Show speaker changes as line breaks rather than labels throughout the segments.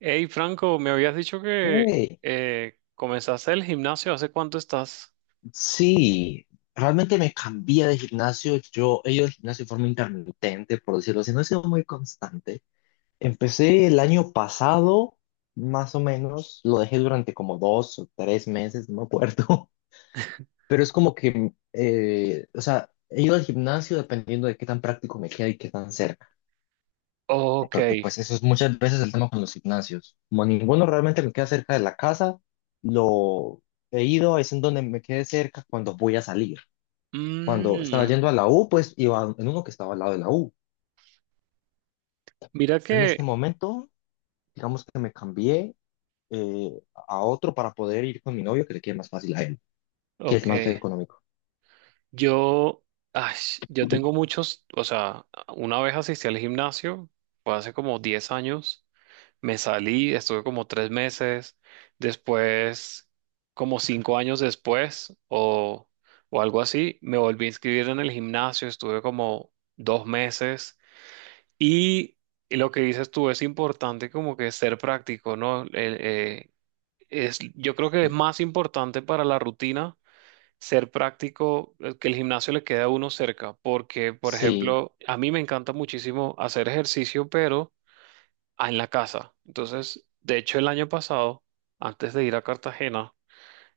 Hey, Franco, me habías dicho que
Hey,
comenzaste el gimnasio. ¿Hace cuánto estás?
sí, realmente me cambié de gimnasio. Yo he ido al gimnasio de forma intermitente, por decirlo así, no he sido muy constante. Empecé el año pasado, más o menos, lo dejé durante como dos o tres meses, no me acuerdo. Pero es como que, o sea, he ido al gimnasio dependiendo de qué tan práctico me queda y qué tan cerca. ¿No?
Ok.
Porque pues eso es muchas veces el tema con los gimnasios. Como ninguno realmente me queda cerca de la casa, lo he ido, es en donde me quede cerca cuando voy a salir. Cuando estaba
Mm,
yendo a la U, pues iba en uno que estaba al lado de la U.
mira
En
que,
este momento, digamos que me cambié a otro para poder ir con mi novio, que le quede más fácil a él, que es
ok,
más económico.
yo, ay, yo tengo muchos, o sea, una vez asistí al gimnasio, fue hace como 10 años, me salí, estuve como 3 meses, después, como 5 años después, o algo así, me volví a inscribir en el gimnasio, estuve como 2 meses. Y lo que dices tú es importante, como que ser práctico, ¿no? Es, yo creo que es
Sí.
más importante para la rutina ser práctico, que el gimnasio le quede a uno cerca, porque, por
Sí,
ejemplo, a mí me encanta muchísimo hacer ejercicio, pero en la casa. Entonces, de hecho, el año pasado, antes de ir a Cartagena,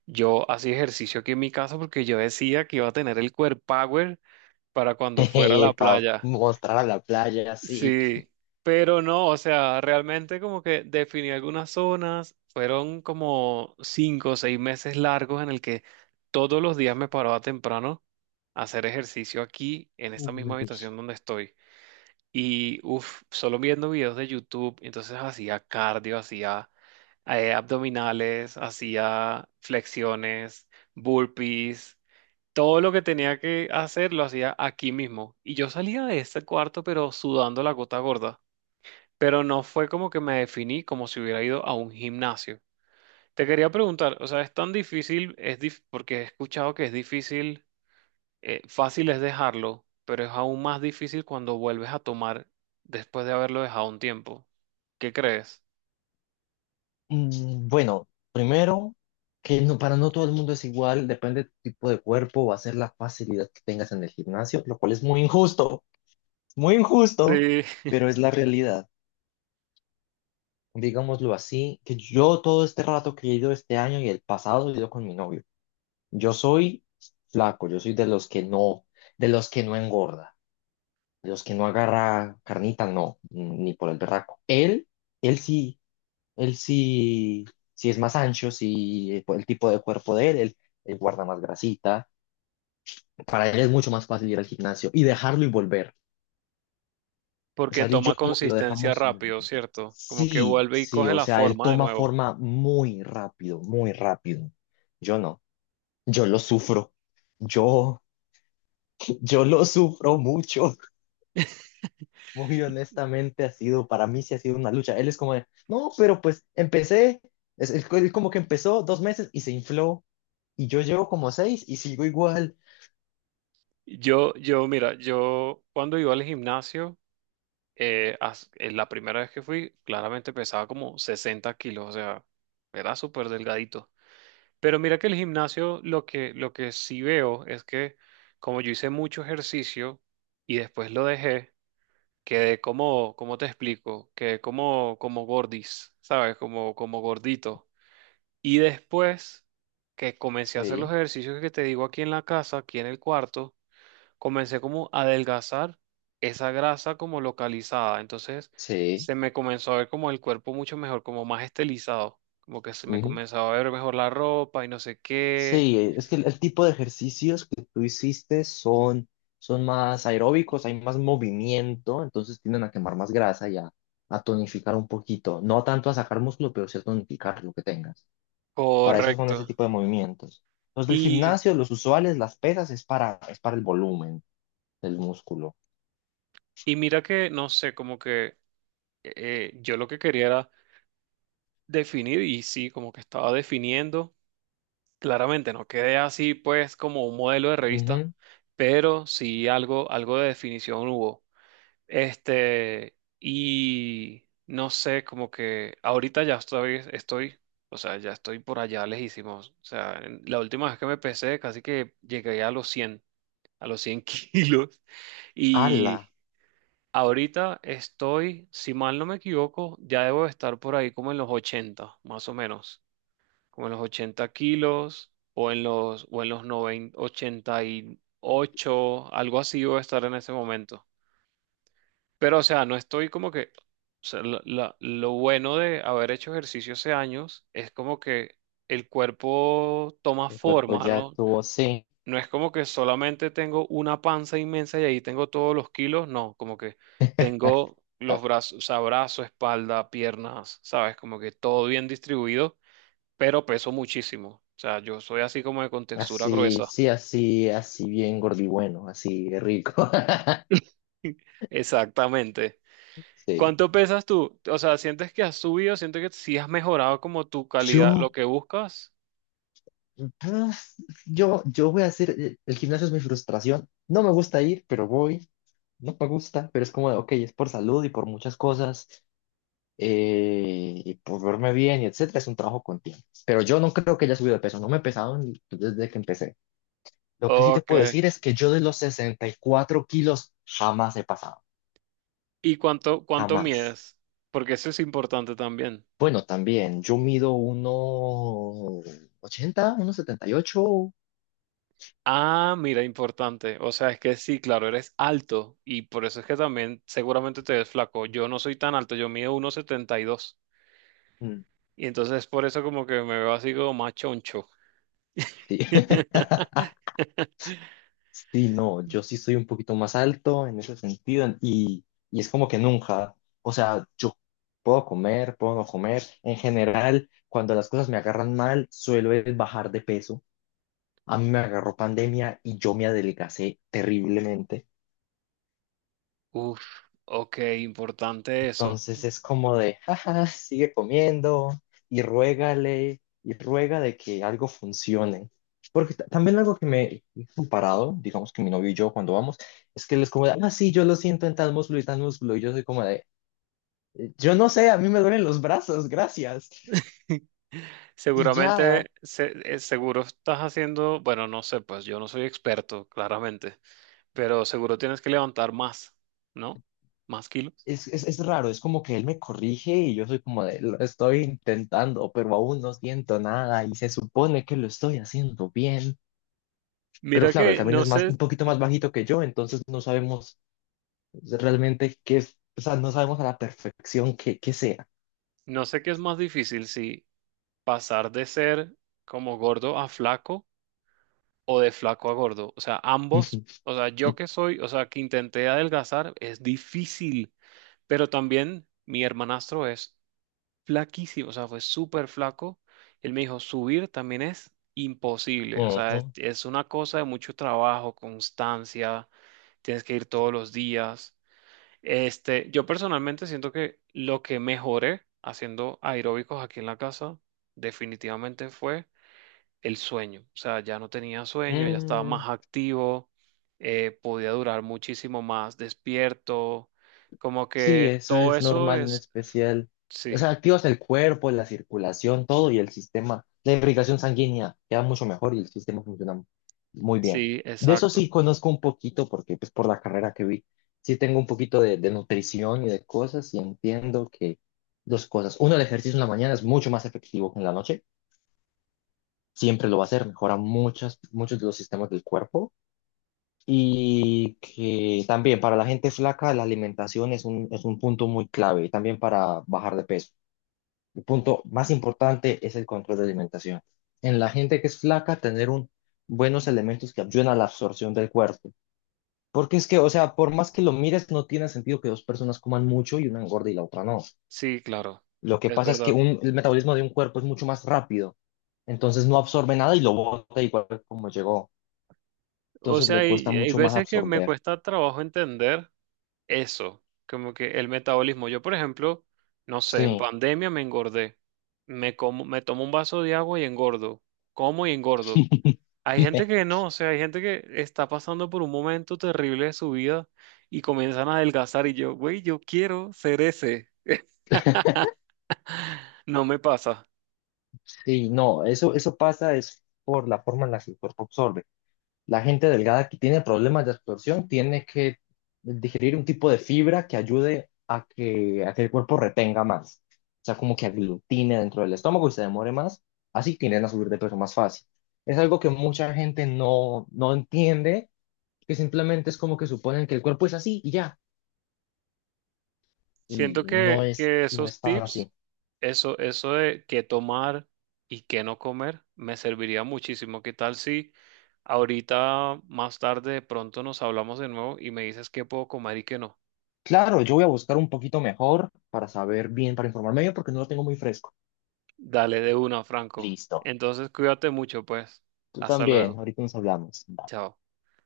yo hacía ejercicio aquí en mi casa porque yo decía que iba a tener el core power para cuando fuera a la
para
playa.
mostrar a la playa, sí.
Sí, pero no, o sea, realmente como que definí algunas zonas, fueron como 5 o 6 meses largos en el que todos los días me paraba temprano a hacer ejercicio aquí en esta misma
Uy.
habitación donde estoy. Y uff, solo viendo videos de YouTube, entonces hacía cardio, hacía abdominales, hacía flexiones, burpees. Todo lo que tenía que hacer lo hacía aquí mismo. Y yo salía de ese cuarto, pero sudando la gota gorda. Pero no fue como que me definí como si hubiera ido a un gimnasio. Te quería preguntar, o sea, es tan difícil, porque he escuchado que es difícil, fácil es dejarlo, pero es aún más difícil cuando vuelves a tomar después de haberlo dejado un tiempo. ¿Qué crees?
Mm. Bueno, primero, que no, para no todo el mundo es igual, depende de tu tipo de cuerpo, va a ser la facilidad que tengas en el gimnasio, lo cual es muy injusto,
Sí.
pero es la realidad. Digámoslo así, que yo todo este rato que he ido este año y el pasado he ido con mi novio. Yo soy flaco, yo soy de los que no, de los que no engorda, de los que no agarra carnita, no, ni por el berraco. Él, él sí, él sí, sí es más ancho, sí, por el tipo de cuerpo de él, él guarda más grasita. Para él es mucho más fácil ir al gimnasio y dejarlo y volver. O
Porque
sea, él y yo
toma
como que lo
consistencia
dejamos.
rápido, ¿cierto? Como que
Sí,
vuelve y
sí,
coge
o
la
sea, él
forma de
toma
nuevo.
forma muy rápido, muy rápido. Yo no, yo lo sufro. Yo, yo lo sufro mucho. Muy honestamente ha sido, para mí sí ha sido una lucha. Él es como de, no, pero pues empecé, él como que empezó dos meses y se infló. Y yo llevo como seis y sigo igual.
Yo, mira, yo cuando iba al gimnasio, en la primera vez que fui, claramente pesaba como 60 kilos, o sea, era súper delgadito. Pero mira que el gimnasio, lo que sí veo es que como yo hice mucho ejercicio y después lo dejé, quedé como, ¿cómo te explico? Quedé como, como gordis, ¿sabes? Como, como gordito. Y después que comencé a hacer los
Sí,
ejercicios que te digo aquí en la casa, aquí en el cuarto, comencé como a adelgazar esa grasa como localizada. Entonces
sí.
se me comenzó a ver como el cuerpo mucho mejor, como más estilizado, como que se me comenzaba a ver mejor la ropa y no sé qué.
Sí, es que el tipo de ejercicios que tú hiciste son, son más aeróbicos, hay más movimiento, entonces tienden a quemar más grasa y a tonificar un poquito. No tanto a sacar músculo, pero sí a tonificar lo que tengas. Para eso son
Correcto.
ese tipo de movimientos. Los del
Y,
gimnasio, los usuales, las pesas, es para el volumen del músculo.
y mira que, no sé, como que yo lo que quería era definir y sí, como que estaba definiendo. Claramente no quedé así pues como un modelo de revista,
Ujú.
pero sí algo, algo de definición hubo. Este, y no sé, como que ahorita ya estoy, o sea, ya estoy por allá lejísimos. O sea, la última vez que me pesé, casi que llegué a los 100, a los 100 kilos.
Ala,
Y ahorita estoy, si mal no me equivoco, ya debo estar por ahí como en los 80, más o menos. Como en los 80 kilos o en o en los 90, 88, algo así voy a estar en ese momento. Pero, o sea, no estoy como que, o sea, lo bueno de haber hecho ejercicio hace años es como que el cuerpo toma
el cuerpo
forma,
ya
¿no?
tuvo, sí,
No es como que solamente tengo una panza inmensa y ahí tengo todos los kilos, no, como que tengo los
as-
brazos, o sea, brazo, espalda, piernas, ¿sabes? Como que todo bien distribuido, pero peso muchísimo. O sea, yo soy así como de contextura
así,
gruesa.
sí, así, así bien gordibueno, así rico.
Exactamente.
Sí.
¿Cuánto pesas tú? O sea, ¿sientes que has subido? ¿Sientes que sí has mejorado como tu calidad,
Yo.
lo que buscas?
Pues, yo voy a hacer, el gimnasio es mi frustración. No me gusta ir, pero voy. No me gusta, pero es como de, ok, es por salud y por muchas cosas, y por verme bien y etcétera. Es un trabajo con tiempo. Pero yo no creo que haya subido de peso. No me he pesado desde que empecé. Lo que sí te
Ok.
puedo decir es que yo de los 64 kilos jamás he pasado.
¿Y cuánto, cuánto
Jamás.
mides? Porque eso es importante también.
Bueno, también, yo mido 1,80, 1,78.
Ah, mira, importante. O sea, es que sí, claro, eres alto y por eso es que también seguramente te ves flaco. Yo no soy tan alto, yo mido 1,72 y dos.
mm,
Y entonces por eso como que me veo así como más choncho.
Sí. Sí, no, yo sí soy un poquito más alto en ese sentido y es como que nunca, o sea, yo puedo comer, puedo no comer. En general, cuando las cosas me agarran mal, suelo es bajar de peso. A mí me agarró pandemia y yo me adelgacé terriblemente.
Uf, ok, importante eso.
Entonces es como de, jaja, sigue comiendo y ruégale y ruega de que algo funcione. Porque también algo que me he comparado, digamos que mi novio y yo cuando vamos, es que él es como de, ah, sí, yo lo siento en tal músculo. Y yo soy como de, yo no sé, a mí me duelen los brazos, gracias. Y ya,
Seguramente, seguro estás haciendo, bueno, no sé, pues yo no soy experto, claramente, pero seguro tienes que levantar más, ¿no? Más kilos.
es raro, es como que él me corrige y yo soy como de, lo estoy intentando, pero aún no siento nada y se supone que lo estoy haciendo bien. Pero
Mira
claro, él
que
también
no
es más,
sé,
un poquito más bajito que yo, entonces no sabemos realmente qué es, o sea, no sabemos a la perfección qué, qué sea.
no sé qué es más difícil, si pasar de ser como gordo a flaco o de flaco a gordo. O sea, ambos, o sea, yo que soy, o sea, que intenté adelgazar, es difícil, pero también mi hermanastro es flaquísimo, o sea, fue súper flaco. Él me dijo, subir también es imposible, o sea,
Ujú.
es una cosa de mucho trabajo, constancia, tienes que ir todos los días. Este, yo personalmente siento que lo que mejoré haciendo aeróbicos aquí en la casa definitivamente fue el sueño, o sea, ya no tenía sueño, ya estaba
Mm.
más activo, podía durar muchísimo más despierto, como
Sí,
que
eso
todo
es
eso
normal en
es,
especial. O
sí.
sea, activas el cuerpo, la circulación, todo y el sistema. La irrigación sanguínea queda mucho mejor y el sistema funciona muy bien.
Sí,
De eso
exacto.
sí conozco un poquito porque pues por la carrera que vi, sí tengo un poquito de nutrición y de cosas y entiendo que dos cosas. Uno, el ejercicio en la mañana es mucho más efectivo que en la noche. Siempre lo va a ser, mejora muchas, muchos de los sistemas del cuerpo. Y que también para la gente flaca la alimentación es un punto muy clave, y también para bajar de peso. El punto más importante es el control de alimentación. En la gente que es flaca, tener un, buenos elementos que ayuden a la absorción del cuerpo. Porque es que, o sea, por más que lo mires, no tiene sentido que dos personas coman mucho y una engorde y la otra no.
Sí, claro,
Lo que
es
pasa es que
verdad.
el metabolismo de un cuerpo es mucho más rápido, entonces no absorbe nada y lo bota igual como llegó.
O
Entonces
sea,
le cuesta
hay
mucho más
veces que me
absorber.
cuesta trabajo entender eso, como que el metabolismo. Yo, por ejemplo, no sé, en
Sí.
pandemia me engordé. Me como, me tomo un vaso de agua y engordo. Como y engordo. Hay gente que no, o sea, hay gente que está pasando por un momento terrible de su vida y comienzan a adelgazar y yo, güey, yo quiero ser ese. No me pasa.
Sí, no, eso pasa es por la forma en la que el cuerpo absorbe. La gente delgada que tiene problemas de absorción tiene que digerir un tipo de fibra que ayude a que el cuerpo retenga más. O sea, como que aglutine dentro del estómago y se demore más. Así tienden a subir de peso más fácil. Es algo que mucha gente no, no entiende, que simplemente es como que suponen que el cuerpo es así y ya.
Siento que,
Y no
esos
es tan
tips,
así.
eso de qué tomar y qué no comer, me serviría muchísimo. ¿Qué tal si ahorita más tarde de pronto nos hablamos de nuevo y me dices qué puedo comer y qué no?
Claro, yo voy a buscar un poquito mejor para saber bien, para informarme bien, porque no lo tengo muy fresco.
Dale de una, Franco.
Listo.
Entonces cuídate mucho, pues.
Tú
Hasta
también.
luego.
Ahorita nos hablamos. Bye.
Chao.